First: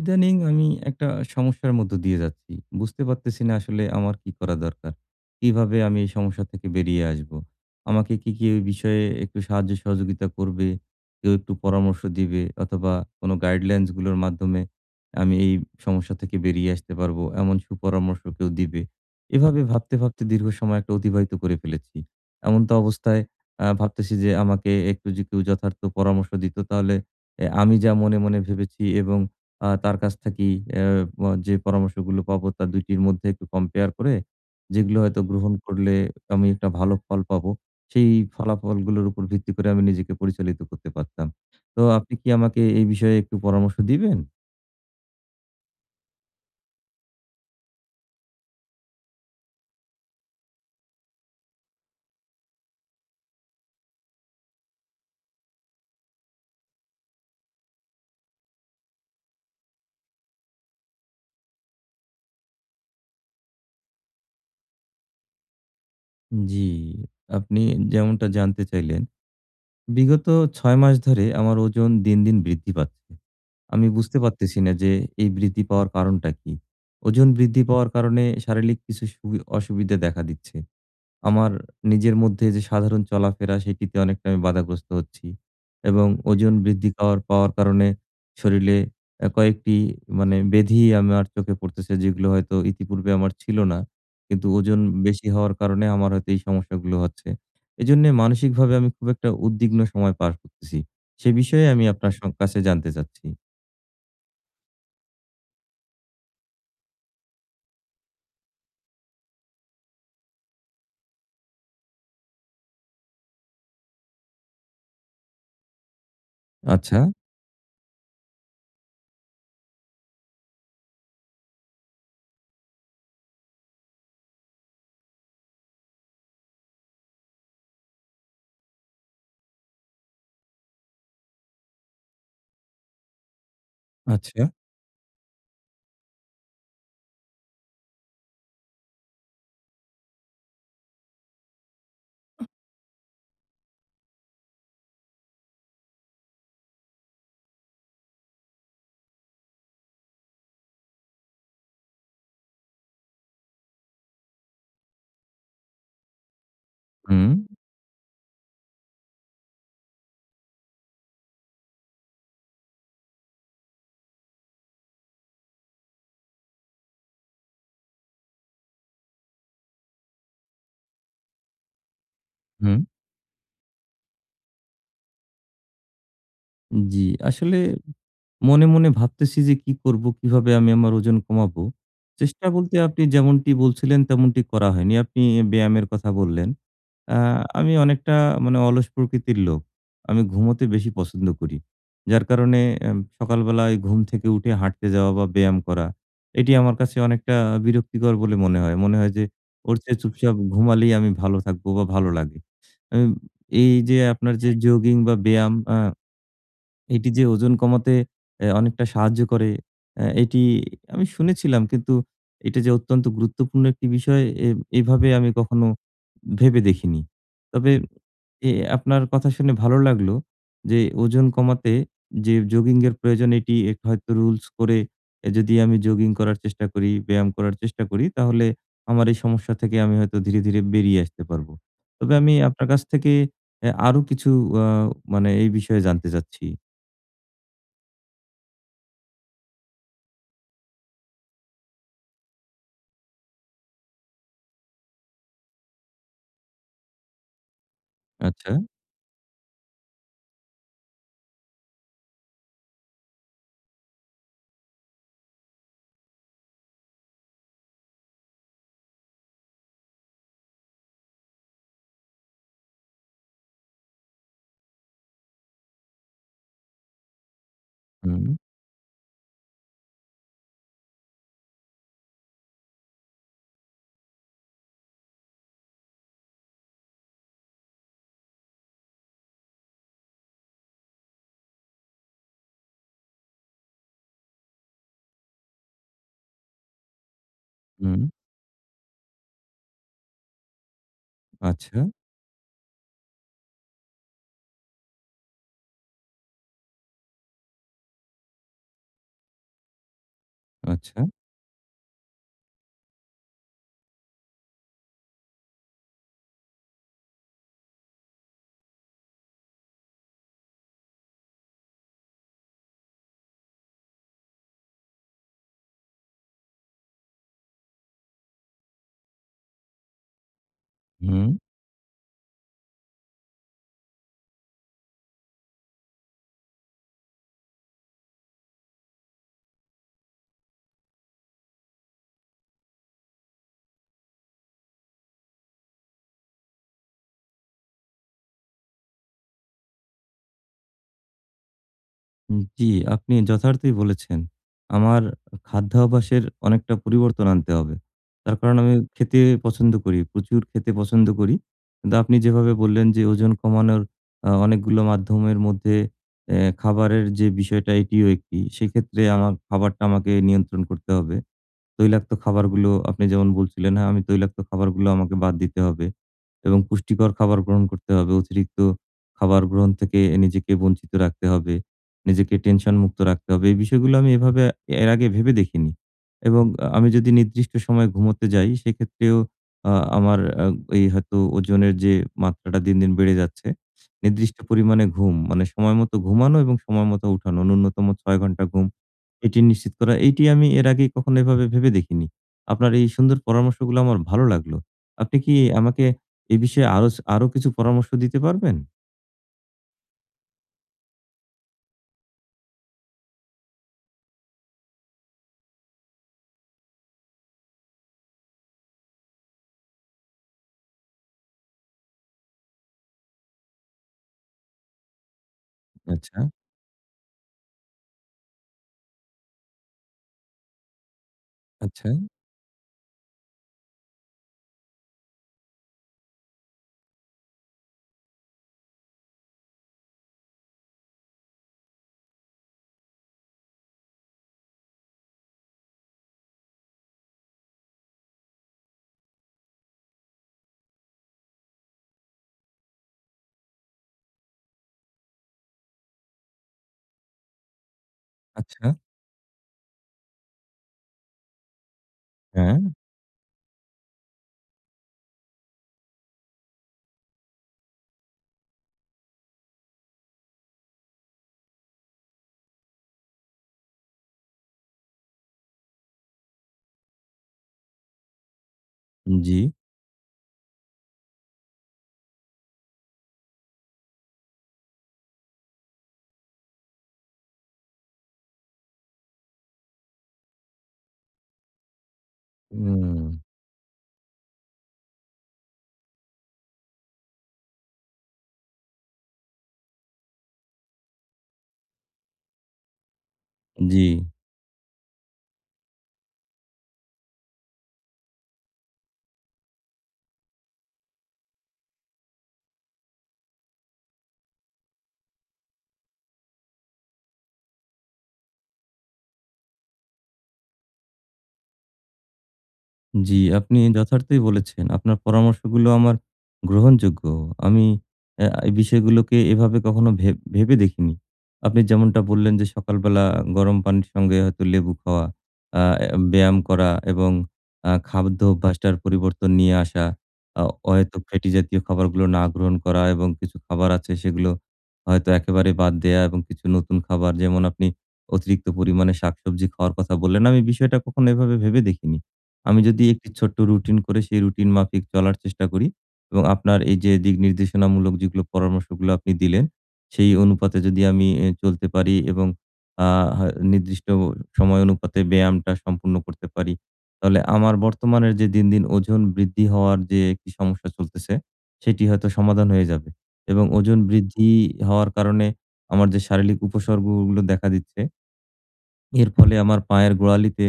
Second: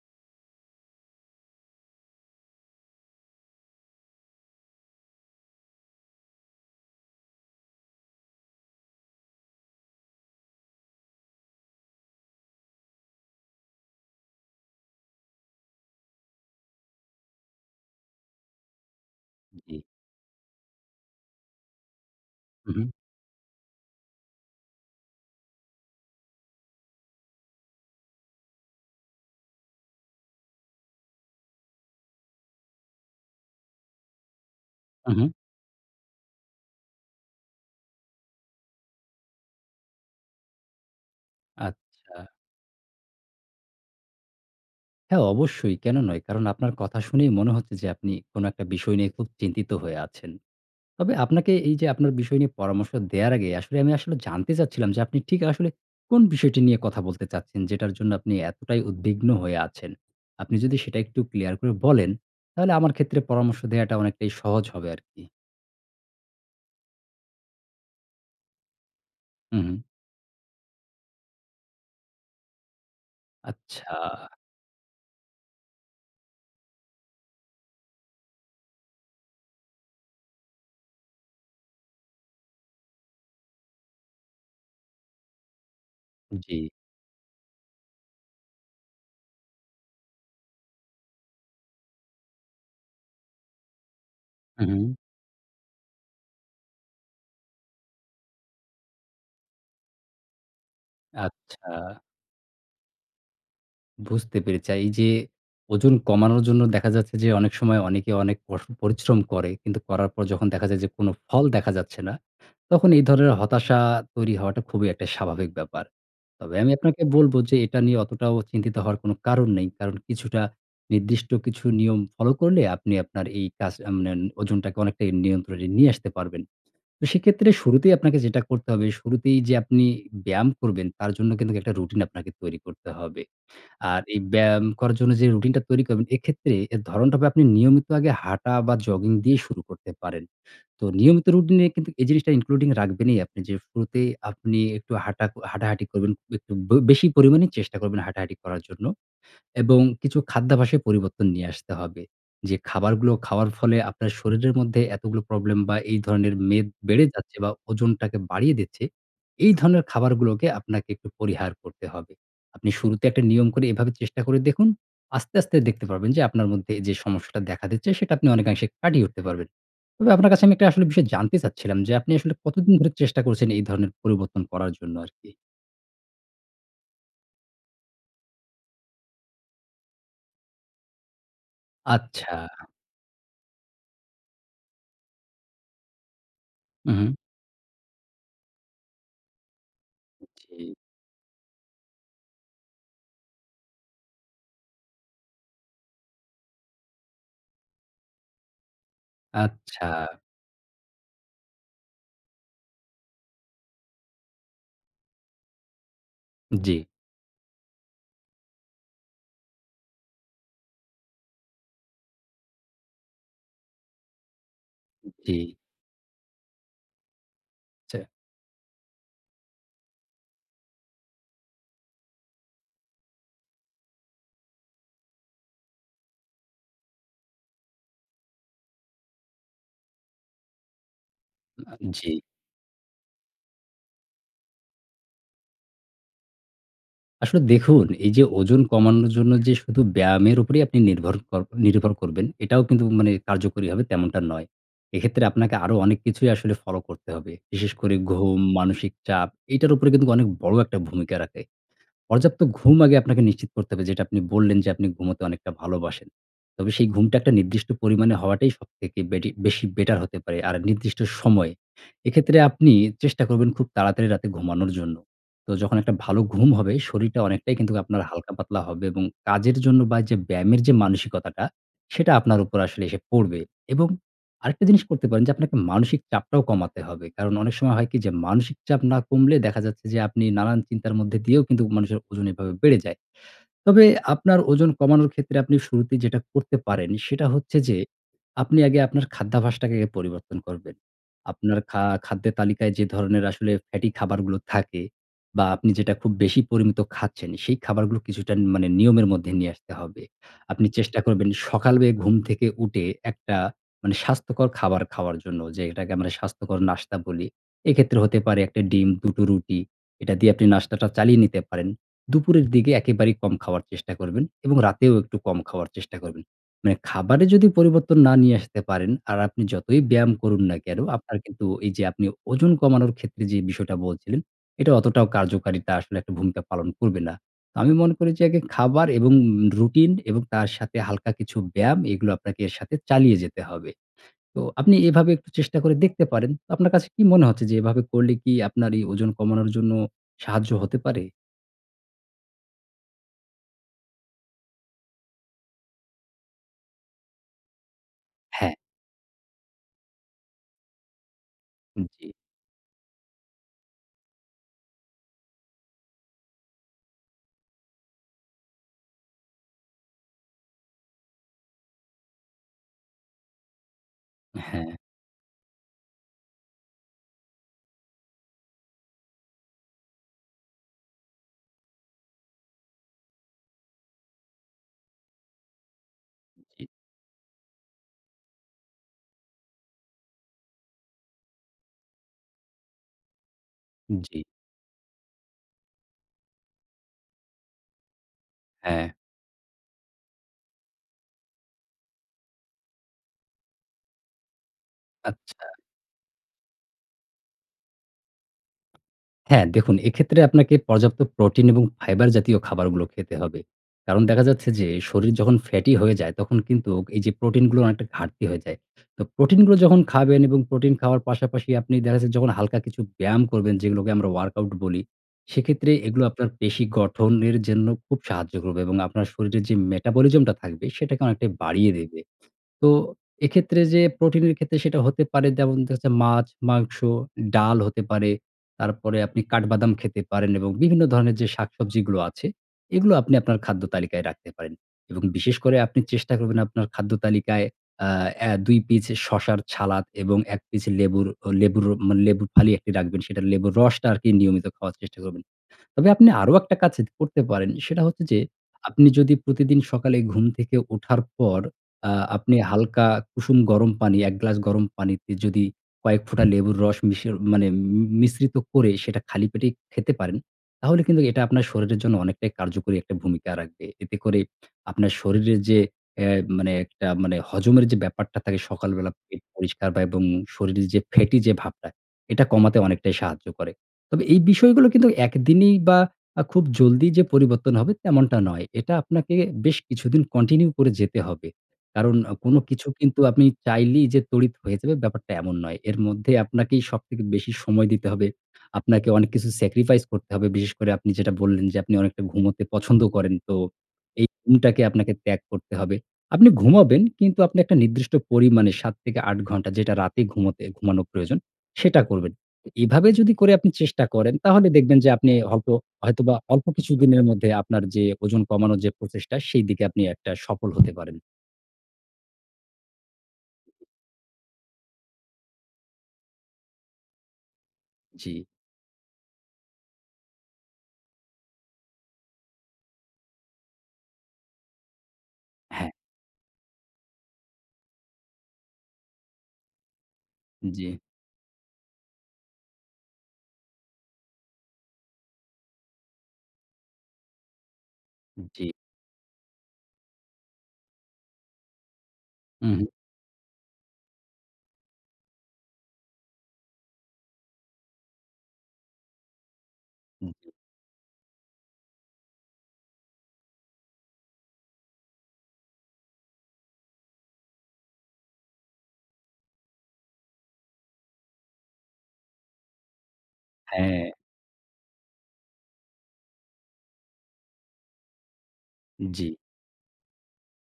ইদানিং আমি একটা সমস্যার মধ্য দিয়ে যাচ্ছি। বুঝতে পারতেছি না, আসলে আমার কি করা দরকার? কিভাবে আমি এই সমস্যা থেকে বেরিয়ে আসবো? আমাকে কি কেউ এই বিষয়ে একটু সাহায্য সহযোগিতা করবে? কেউ একটু পরামর্শ দিবে অথবা কোনো গাইডলাইনসগুলোর মাধ্যমে আমি এই সমস্যা থেকে বেরিয়ে আসতে পারবো! এমন সুপরামর্শ কেউ দিবে! এভাবে জি। ভাবতে, ভাবতে দীর্ঘ সময় একটা অতিবাহিত করে ফেলেছি। হুম, হুম। এমতাবস্থায়, আ ভাবতেছি যে, আমাকে একটু যে কেউ যথার্থ পরামর্শ দিত, তাহলে এ আমি যা মনে মনে ভেবেছি এবং আ তার কাছ থেকে অ্যা ব যে পরামর্শগুলো পাবো, তার ২ টির মধ্যে একটু কম্পেয়ার করে, যেগুলো উম, হয়তো হুম। গ্রহণ করলে আমি একটা ভালো ফল পাবো, সেই ফলাফলগুলোর উপর ভিত্তি করে আমি নিজেকে পরিচালিত করতে পারতাম। তো আপনি আচ্ছা। কি আমাকে এই বিষয়ে একটু পরামর্শ দিবেন? হ্যাঁ অবশ্যই, কেনো নয়? কারণ আপনার কথা শুনেই মনে হচ্ছে, যে আপনি কোনো একটা বিষয় নিয়ে খুব চিন্তিত হয়ে আছেন। তবে আপনাকে, এই যে আপনার বিষয় নিয়ে পরামর্শ দেয়ার আগে, আসলে আমি আসলে জানতে চাচ্ছিলাম যে, আপনি ঠিক আসলে কোন বিষয়টি নিয়ে কথা বলতে চাচ্ছেন? যেটার জন্য আপনি এতটাই উদ্বিগ্ন হয়ে আছেন। আপনি যদি সেটা একটু ক্লিয়ার করে বলেন, তাহলে আমার ক্ষেত্রে পরামর্শ দেয়াটা অনেকটাই সহজ হবে আরকি। জ্বি, আপনি যেমনটা জানতে চাইলেন। হু, হু। বিগত ৬ মাস ধরে আমার ওজন দিন, দিন বৃদ্ধি পাচ্ছে। আমি আচ্ছা। বুঝতে পারতেছি না যে, এই বৃদ্ধি পাওয়ার কারণটা কি? ওজন বৃদ্ধি পাওয়ার কারণে শারীরিক কিছু সু অসুবিধা দেখা দিচ্ছে। আমার নিজের মধ্যে যে সাধারণ চলাফেরা, সেটিতে অনেকটা আমি বাধাগ্রস্ত হচ্ছি। এবং ওজন জ্বি। বৃদ্ধি পাওয়ার পাওয়ার কারণে শরীরে আ কয়েকটি মানে ব্যাধি আমার চোখে পড়তেছে, যেগুলো হয়তো ইতিপূর্বে আমার ছিল না। কিন্তু হু, ওজন হু। বেশি হওয়ার কারণে আমার হয়তো এই সমস্যাগুলো হচ্ছে। এজন্যে মানসিকভাবে আমি খুব একটা উদ্বিগ্ন সময় পার করতেছি। সে বিষয়ে আচ্ছা। আমি আপনার স কাছে জানতে চাচ্ছি। বুঝতে পেরেছি আ এই যে ওজন কমানোর জন্য দেখা যাচ্ছে যে, অনেক সময় অনেকে অনেক পশ পরিশ্রম করে। কিন্তু করার পর যখন দেখা যায় যে কোনো ফল দেখা যাচ্ছে না, তখন এই ধরনের হতাশা তৈরি হওয়াটা খুবই একটা স্বাভাবিক ব্যাপার। তবে আমি আচ্ছা। আপনাকে বলব যে, এটা নিয়ে অতটাও চিন্তিত হওয়ার কোনো কারণ নেই। কারণ, কিছুটা নির্দিষ্ট কিছু নিয়ম ফলো করলে, আপনি আপনার এই কাজ মানে ওণ ওজনটাকে অনেকটাই নিয়ন্ত্রণে নিয়ে আসতে পারবেন। তো, সেক্ষেত্রে শুরুতেই আপনাকে যেটা করতে হবে, শুরুতেই যে আপনি ব্যায়াম করবেন, তার জন্য কিন্তুক একটা রুটিন আপনাকে তৈরি করতে হবে। আর এই আচ্ছা। ব্যায়াম করার জন্য যে রুটিন টা তৈরি করবেন, এক্ষেত্রে এর ধরণটা হবে আপনি নিয়মিত আগে হাঁটা বা জগিং দিয়ে শুরু করতে পারেন। তো নিয়মিত রুটিনে কিন্তু এই জিনিসটা উ including রাখবেনই আপনি যে শুরুতে আপনি একটু হাঁটা হাঁটাহাঁটি করবেন, একটু বে বেশি পরিমাণে চেষ্টা করবেন হাঁটাহাঁটি করার জন্য। এবং কিছু খাদ্যাভ্যাসে পরিবর্তন নিয়ে আসতে হবে। যে খাবারগুলো খাওয়ার ফলে আপনার শরীরের মধ্যে এতগুলো প্রবলেম বা এই ধরনের মেদ বেড়ে হুম। যাচ্ছে বা ওজনটাকে বাড়িয়ে দিচ্ছে, এই ধরনের খাবারগুলোকে আপনাকে একটু পরিহার করতে হবে। আপনি শুরুতে একটা নিয়ম করে এভাবে চেষ্টা করে দেখুন, আস্তে, আস্তে দেখতে পারবেন যে, আপনার মধ্যে এইযে সমস্যাটা দেখা দিচ্ছে, সেটা আপনি অনেকাংশে কাটিয়ে উঠতে পারবেন। তবে আপনার কাছে আমি একটা আসলে বিষয় জানতে চাচ্ছিলাম যে, আপনি আসলে কতদিন হুম। ধরে চেষ্টা করছেন এই ধরনের পরিবর্তন করার জন্য আরকি? জি, আসলে মনে, মনে ভাবতেছি যে কি করবো কিভাবে আমি আমার ওজন কমাবো। আচ্ছা। চেষ্টা বলতে আপনি যেমনটি বলছিলেন তেমনটি করা হয়নি। আপনি ব্যায়ামের কথা বললেন। হুম, হুম। আ আমি অনেকটা মানে অলস প্রকৃতির লোক। আমি ঘুমোতে জি। বেশি পছন্দ করি। যার কারণে এম সকালবেলায় ঘুম থেকে উঠে হাঁটতে যাওয়া বা ব্যায়াম করা এটি আমার কাছে অনেকটা বিরক্তিকর বলে মনে হয়। মনে হয় যে ওর আচ্ছা। চেয়ে চুপচাপ ঘুমালেই আমি ভালো থাকবো বা ভালো লাগে। আ এই যে আপনার যে জগিং বা ব্যায়াম আ জি। এটি যে ওজন কমাতে অ্যা অনেকটা সাহায্য করে অ্যা এটি আমি শুনেছিলাম কিন্তু এটা যে অত্যন্ত গুরুত্বপূর্ণ একটি বিষয় এ এভাবে আমি জি। কখনো ভেবে দেখিনি। তবে চা অ্যা আপনার কথা শুনে ভালো লাগলো যে ওজন কমাতে যে জগিং এর প্রয়োজন এটি একটি হয়তো রুলস করে অ্যা যদি আমি জগিং করার চেষ্টা করি, ব্যায়াম করার চেষ্টা করি তাহলে আমার এই সমস্যা থেকে আমি হয়তো ধীরে, ধীরে বেরিয়ে আসতে পারবো। না, তবে জি। আমি আপনার কাছ থেকে অ্যা আরো কিছু আ মানে এই বিষয়ে জানতে চাচ্ছি? আসলে দেখুন, এই যে ওজন কমানোর জন্য যে শুধু ব্যায়ামের উপরেই আপনি নির্ভর কর নির্ভর করবেন, এটাও কিন্তু মানে কার্যকরী হবে, তেমনটা নয়। এক্ষেত্রে আপনাকে আরো অনেক কিছুই আসলে ফলো করতে হবে। বিশেষ করে ঘুম, আচ্ছা। মানসিক চাপ, এইটার উপরে কিন্তুক অনেক বড় একটা ভূমিকা রাখে। পর্যাপ্ত ঘুম আগে আপনাকে নিশ্চিত করতে হবে। যেটা আপনি বললেন, যে আপনি ঘুমোতে অনেকটা ভালোবাসেন। তবে সেই ঘুমটা একটা নির্দিষ্ট পরিমাণে হওয়াটাই সবথেকে বেটি বেশি বেটার হতে পারে, আর নির্দিষ্ট সময়। এক্ষেত্রে আপনি, চেষ্টা করবেন খুব তাড়াতাড়ি রাতে ঘুমানোর জন্য। তো, যখন একটা ভালো ঘুম হবে, শরীরটা অনেকটাই কিন্তুক আপনার হালকা হুম। পাতলা হবে এবং কাজের জন্য বা এই যে ব্যায়ামের যে মানসিকতাটা, সেটা আপনার উপর আসলে এসে পড়বে এবং আরেকটা জিনিস করতে পারেন, যে আপনাকে মানসিক চাপটাও কমাতে হবে। কারণ অনেক সময় হয় কি, যে মানসিক চাপ না কমলে দেখা যাচ্ছে, যে আপনি নানান চিন্তার মধ্যে দিয়েও কিন্তু মানুষের ওজন এভাবে বেড়ে যায়। তবে আপনার ওজন কমানোর ক্ষেত্রে আপনি শুরুতেই যেটা করতে পারেন, সেটা হচ্ছে যে হুম। আপনি আগে আপনার খাদ্যাভাসটাকে পরিবর্তন করবেন। আপনার খা আচ্ছা। খাদ্যের তালিকায় যে ধরনের আসলে ফ্যাটি খাবারগুলো থাকে বা আপনি যেটা খুব বেশি পরিমিত খাচ্ছেন, সেই খাবারগুলো কিছুটা ন মানে নিয়মের মধ্যে নিয়ে আসতে হবে। আপনি চেষ্টা আচ্ছা। করবেন, সকালে ঘুম থেকে উঠে, একটা মানে স্বাস্থ্যকর খাবার খাওয়ার জন্য, যেটাকে আমরা স্বাস্থ্যকর নাস্তা বলি। এক্ষেত্রে হতে পারে ১ টা ডিম, ২ টো রুটি। এটা দিয়ে আপনি নাস্তাটা চালিয়ে নিতে পারেন। দুপুরের দিকে একেবারেই কম খাওয়ার চেষ্টা করবেন এবং রাতেও একটু কম খাওয়ার চেষ্টা করবেন। মানে খাবারে যদি পরিবর্তন না নিয়ে আসতে পারেন, আর আপনি যতই ব্যায়াম করুন না কেনো, আপনার হুম। কিন্তু এই যে আপনি ওজন কমানোর ক্ষেত্রে যে বিষয়টা বলছিলেন, এটা অতটাও কার্যকারিতা আসলে একটা ভূমিকা পালন করবে না। তো আমি মনে করি, যে আগে খাবার এবং রুটিন এবং তার সাথে হালকা কিছু ব্যায়াম, এগুলো আপনাকে এর সাথে চালিয়ে যেতে হবে। তো আপনি এভাবে একটু চেষ্টা করে দেখতে পারেন। আপনার কাছে কি মনে হচ্ছে, যে এভাবে করলে কি আপনার এই ওজন কমানোর জন্য সাহায্য হতে পারে? হুম, জি আপনি যথার্থই বলেছেন। আমার খাদ্যাভ্যাসের অনেকটা পরিবর্তন আনতে হবে। তার হ্যাঁ। কারণ, আমি খেতে পছন্দ করি। প্রচুর খেতে পছন্দ করি। হুম, কিন্তু জি। আপনি যেভাবে বললেন। যে ওজন কমানোর আ অনেকগুলো মাধ্যমের মধ্যে, এ খাবারের যে বিষয়টা, এটিও ১ টি। সেক্ষেত্রে, আমার খাবারটা আমাকে নিয়ন্ত্রণ করতে হবে। তৈলাক্ত খাবারগুলো, আপনি যেমন বলছিলেন, হ্যাঁ, আমি তৈলাক্ত হ্যাঁ। খাবারগুলো, আমাকে বাদ দিতে হবে এবং পুষ্টিকর খাবার গ্রহণ করতে হবে। অতিরিক্ত খাবার গ্রহণ থেকে, নিজেকে বঞ্চিত রাখতে হবে। নিজেকে টেনশন মুক্ত রাখতে হবে। এই বিষয়গুলো আমি এভাবে, এর আগে ভেবে দেখিনি এবং জি। আ আমি যদি নির্দিষ্ট সময়ে ঘুমোতে যাই, সেক্ষেত্রেও আ আমার এ হয়তো ওজনের যে মাত্রাটা, দিন, দিন বেড়ে যাচ্ছে। উম জি। নির্দিষ্ট পরিমাণে ঘুম, মানে সময় মতো ঘুমানো এবং সময়মতো উঠানো, নূন্যতম ৬ ঘন্টা ঘুম। হ্যাঁ। এটি নিশ্চিত করা। এটি আমি এর আগে কখনো এভাবে ভেবে দেখিনি। আপনার এই সুন্দর পরামর্শগুলো আমার ভালো লাগলো। আপনি কি আচ্ছা। আমাকে এ বিষয়ে আরো ছ আর কিছু পরামর্শ দিতে পারবেন? হ্যাঁ দেখুন, এক্ষেত্রে আপনাকে পর্যাপ্ত প্রোটিন এবং fiber জাতীয় খাবারগুলো খেতে হবে। কারণ দেখা যাচ্ছে, যে শরীর যখন ফ্যাটি হয়ে যায়, তখন কিন্তু, এই যে প্রোটিনগুলো অনেকটা ঘাটতি হয়ে যায়। তো প্রোটিনগুলো যখন খাবেন এবং প্রোটিন খাওয়ার পাশাপাশি, আপনি দেখা যাচ্ছে যখন হালকা কিছু ব্যায়াম করবেন, যেগুলোকে আমরা workout বলি, সেক্ষেত্রে এগুলো, আচ্ছা। আপনার পেশী গঠনের জন্য খুব সাহায্য করবে এবং আপনার শরীরের যে metabolism টা থাকবে, সেটাকে অনেকটাই বাড়িয়ে আচ্ছা। দেবে। তো এক্ষেত্রে, যে প্রোটিনের ক্ষেত্রে সেটা হতে পারে যেমন, দেখা যাচ্ছে, মাছ, মাংস, ডাল হতে পারে। তারপরে আপনি কাঠ বাদাম খেতে পারেন, এবং বিভিন্ন ধরনের যে শাক-সবজিগুলো আছে, এগুলো আপনি আপনার খাদ্য তালিকায় রাখতে পারেন এবং বিশেষ করে আপনি চেষ্টা করবেন, আপনার খাদ্য তালিকায় আ এ ২ পিস শসার সালাদ, এবং ১ পিস লেবুর লেবুর মানে, লেবুর ফালি রাখবেন। সেটা লেবুর রসটা আর কি, নিয়মিত খাওয়ার চেষ্টা করবেন। তবে আপনি আরও একটা কাজ করতে পারেন। সেটা হচ্ছে যে, আচ্ছা। আপনি যদি প্রতিদিন সকালে ঘুম থেকে উঠার পর, আ আপনি হ্যাঁ। হালকা কুসুম গরম পানি, ১ গ্লাস গরম পানিতে, যদি কয়েক ফোঁটা লেবুর রস মিশিয়ে মানে ম মিশ্রিত করে, সেটা খালি পেটেই খেতে পারেন, তাহলে কিন্তু, এটা আপনার শরীরের জন্য অনেকটাই কার্যকরী একটা ভূমিকা রাখবে। এতে করে আপনার শরীরের যে, এ মানে একটা মানে হজমের যে ব্যাপারটা থাকে সকাল বেলা, পেট জি। পরিষ্কার বা এবং শরীর যে ফ্যাটি যে ভাবটা, এটা কমাতে অনেকটাই সাহায্য করে। তবে এই বিষয়গুলো কিন্তু, ১ দিনেই বা আ খুব জলদি যে পরিবর্তন হবে, তেমনটা নয়। এটা আপনাকে বেশ কিছুদিন কন্টিনিউ করে যেতে হবে। কারণ আ কোন কিছু কিন্তু, হুম। আপনি চাইলেই যে তড়িৎ হয়ে যাবে, ব্যাপারটা এমন নয়। এর মধ্যে আপনাকেই সবথেকে বেশি সময় দিতে হবে। আপনাকে অনেক কিছু স্যাক্রিফাইস করতে হবে। বিশেষ করে আপনি যেটা বললেন, যে আপনি অনেকটা ঘুমুতে পছন্দ করেন। তো জি। এই ঘুমটাকে আপনাকে ত্যাগ করতে হবে। আপনি ঘুমাবেন, কিন্তু আপনি একটা নির্দিষ্ট পরিমাণে, ৭ থেকে ৮ ঘন্টা, যেটা রাতে ঘুমোতে ঘুমানোর প্রয়োজন, সেটা করবেন। এভাবে যদি করে আপনি চেষ্টা করেন, তাহলে দেখবেন যে, আপনি হয়তো হয়তোবা অল্প কিছুদিনের মধ্যে, আপনার যে ওজন কমানোর যে প্রচেষ্টা, সেই দিকে আপনি একটা সফল হতে পারেন। জি, আপনি যথার্থই বলেছেন। আপনার পরামর্শগুলো আমার গ্রহণযোগ্য। আমি আ জি। এই বিষয়গুলোকে এভাবে কখনো ভেব ভেবে দেখিনি। আপনি যেমনটা বললেন যে সকালবেলা গরম পানির সঙ্গে হয়তো লেবু খাওয়া, আ হ্যাঁ। অ্যা ব্যায়াম করা এবং আ খাদ্য অভ্যাসটার পরিবর্তন নিয়ে আসা, আ জি। অহেতুক ফ্যাটি জাতীয় খাবারগুলো না গ্রহণ করা এবং কিছু খাবার আছে সেগুলো হয়তো একেবারে বাদ দেয়া এবং কিছু নতুন খাবার যেমন আপনি জি। অতিরিক্ত পরিমাণে শাকসবজি খাওয়ার কথা বললেন, আমি বিষয়টা কখনো এভাবে ভেবে দেখিনি। হুম, আমি হুম। যদি একটি ছোট্ট রুটিন করে সেই রুটিন মাফিক চলার চেষ্টা করি এবং আপনার এই যে দিক নির্দেশনামূলক যেগুলো পরামর্শগুলা আপনি দিলেন সেই হুম। অনুপাতে যদি আমিই অ্যা চলতে পারি এবং আ হ নির্দিষ্ট সময় অনুপাতে ব্যায়ামটা সম্পূর্ণ করতে পারি। তাহলে আমার বর্তমানের যে দিন, দিন ওজন বৃদ্ধি হওয়ার যে একটি সমস্যা চলতেছে, সেটি হয়তো সমাধান হয়ে যাবে। এবং ওজন হ্যাঁ। বৃদ্ধি হওয়ার কারণে আমার যে শারীরিক উপসর্গগুলো দেখা দিচ্ছে এর জি। ফলে আমার পায়ের গোড়ালিতে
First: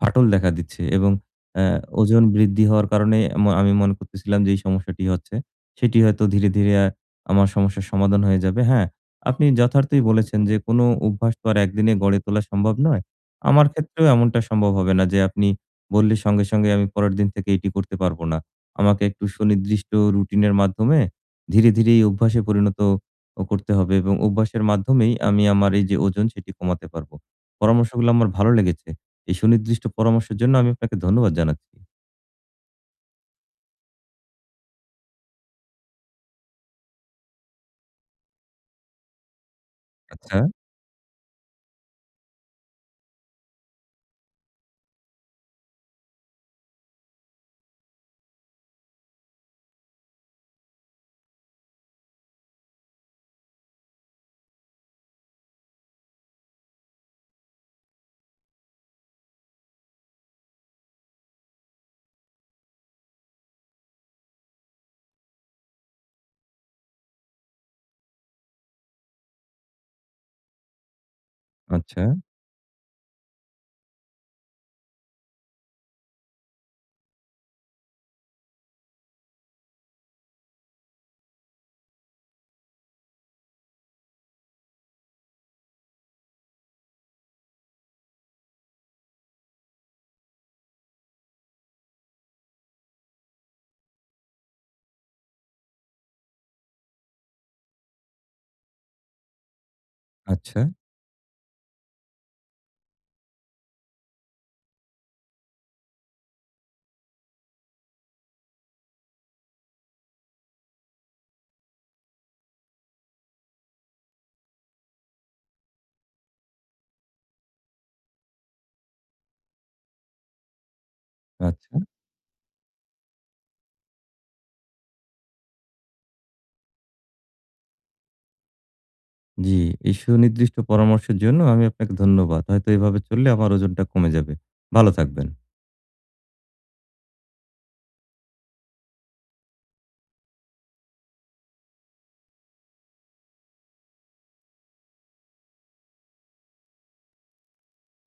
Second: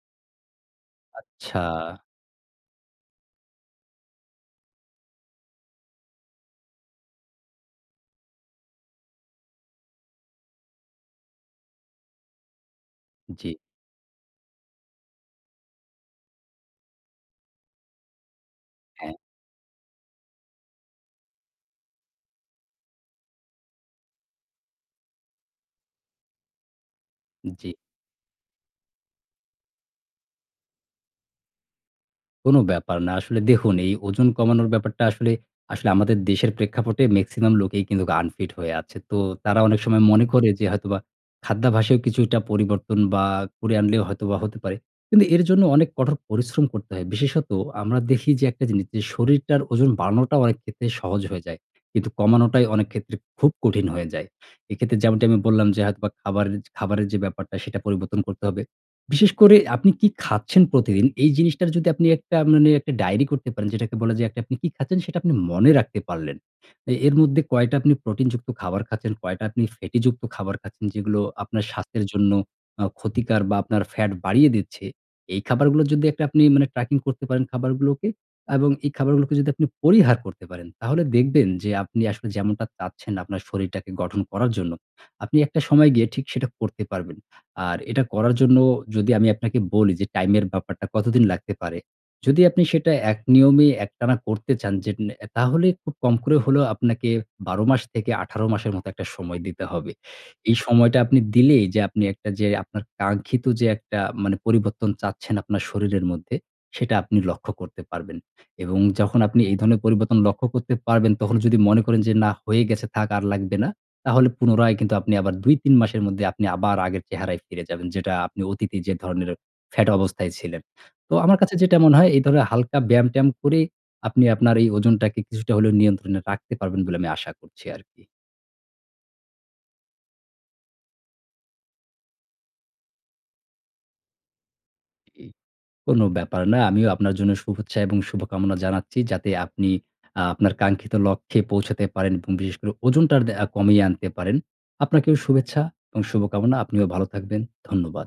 ফাটল দেখা দিচ্ছে এবং আচ্ছা। অ্যা ওজন বৃদ্ধি হওয়ার কারণে আমো আমি মনে করতেছিলাম যে, এই সমস্যাটি হচ্ছে সেটি হয়তো ধীরে, ধীরে আ আমার সমস্যার সমাধান হয়ে যাবে। হ্যাঁ, আপনি যথার্থই বলেছেন যে কোন অভ্যাস তো আর একদিনে গড়ে তোলা সম্ভব নয়। জি। আমার ক্ষেত্রেও এমনটা সম্ভব হবে না যে আপনি বললে সঙ্গে, সঙ্গে আমি পরের দিন থেকে এটি করতে পারব না। আমাকে হ্যাঁ। একটু সুনির্দিষ্ট রুটিনের মাধ্যমে ধীরে, ধীরে এই অভ্যাসে পরিণত অ করতে হবে এবং অভ্যাসের মাধ্যমেই আমি আমার এই যে ওজন সেটি কমাতে পারবো। জি। পরামর্শগুলো আমার ভালো লেগেছে। এই সুনির্দিষ্ট পরামর্শের জন্য আমি আপনাকে ধন্যবাদ জানাচ্ছি। কোন ব্যাপার না। আসলে দেখুন এই ওজন কমানোর ব্যাপারটা আসলে, আসলে আমাদের দেশের প্রেক্ষাপটে মেক্সিমাম লোকেই কিন্তু আনফিট হয়ে আছে। তো তারা অনেক সময় মনে করে আচ্ছা। যে, হয়তোবা খাদ্যাভাসও কিছুটা পরিবর্তন বা করে আনলেও হয়তো হতে পারে। কিন্তু এর জন্য অনেক কঠোর পরিশ্রম করতে হয়। বিশেষত আমরা দেখি যে, একটা জিনিস যে শরীরটার ওজন বাড়ানোটা অনেক ক্ষেত্রে সহজ হয়ে যায়। কিন্তু কমানোটাই অনেক ক্ষেত্রে খুব কঠিন হয়ে যায়। এক্ষেত্রে যেমনটি আমি বললাম যে হয়তোবা খাবার খাবারের যে ব্যাপারটা সেটা পরিবর্তন করতে হবে। বিশেষ করে আপনি কি খাচ্ছেন প্রতিদিন, এই জিনিসটার যদি আপনি একটা মানে একটা ডায়েরি করতে পারেন। যেটাকে বলা যায় আপনি কি খাচ্ছেন সেটা আপনি মনে রাখতে পারলেন। এ এর মধ্যে কয়টা আপনি প্রোটিন যুক্ত খাবার খাচ্ছেন, কয়টা আপনি ফ্যাটি যুক্ত খাবার খাচ্ছেন যেগুলো আপনার আচ্ছা। স্বাস্থ্যের জন্য অ্যা ক্ষতিকর। বা আপনার ফ্যাট বাড়িয়ে দিচ্ছে। এই খাবারগুলো যদি আপনি মানে ট্র্যাকিং করতে পারেন খাবারগুলোকে, এবং এই খাবারগুলোকে যদি আপনি পরিহার করতে পারেন। তাহলে দেখবেন যে, আপনি আসলে যেমনটা চাচ্ছেন আপনার শরীরটাকে গঠন করার জন্য। আপনি একটা সময় গিয়ে ঠিক সেটা করতে পারবেন। আর এটা করার জন্য যদি আমি আপনাকে বলি যে টাইমের ব্যাপারটা কতদিন লাগতে পারে। যদি আপনি সেটা এক নিয়মে একটানা করতে চান, যেট নে অ্যা তাহলে খুব কম করে হলেও আপনাকে ১২ মাস থেকে ১৮ মাসের মতো একটা সময় দিতে হবে। এই আচ্ছা। সময়টা আপনি দিলেই যে আপনি যে আপনার কাঙ্ক্ষিত যে একটা মানে, পরিবর্তন চাচ্ছেন আপনার শরীরের মধ্যে, সেটা আপনি লক্ষ্য করতে পারবেন। এবং যখন আপনি এই ধরনের পরিবর্তন লক্ষ্য করতে পারবেন, তখন যদি মনে করেন যে না হয়ে গেছে থাক আর লাগবে না। তাহলে পুনরায় কিন্তু আপনি আবার ২ ৩ মাসের মধ্যেই আপনি আবার আগের চেহারায় ফিরে যাবেন। যেটা আপনি অতীতে যে ধরনের ফ্যাট অবস্থায় ছিলেন। তো আমার কাছে যেটা আচ্ছা। মনে হয় এই ধরনের হালকা ব্যায়াম-ট্যায়াম করে আপনি আপনার এই ওজনটাকে কিছুটা হলেও নিয়ন্ত্রণে রাখতে পারবেন বলে আশা করছি আরকি। জি। এই সুনির্দিষ্ট পরামর্শের জন্য, আমি আপনাকে ধন্যবাদ। হয়তো এভাবে চললে আমার ওজনটা কমে যাবে। ভালো থাকবেন। [unintelligible] কোন ব্যাপার না। আমিও আপনার জন্য শুভেচ্ছা, এবং শুভকামনা জানাচ্ছি। যাতে আপনি আ আপনার কাঙ্ক্ষিত লক্ষ্যে পৌঁছাতে পারেন, এবং বিশেষ করে ওজনটা দে কমিয়ে আনতে পারেন। আপনাকেও শুভেচ্ছা এবং শুভকামনা। আপনিও ভালো থাকবেন। ধন্যবাদ।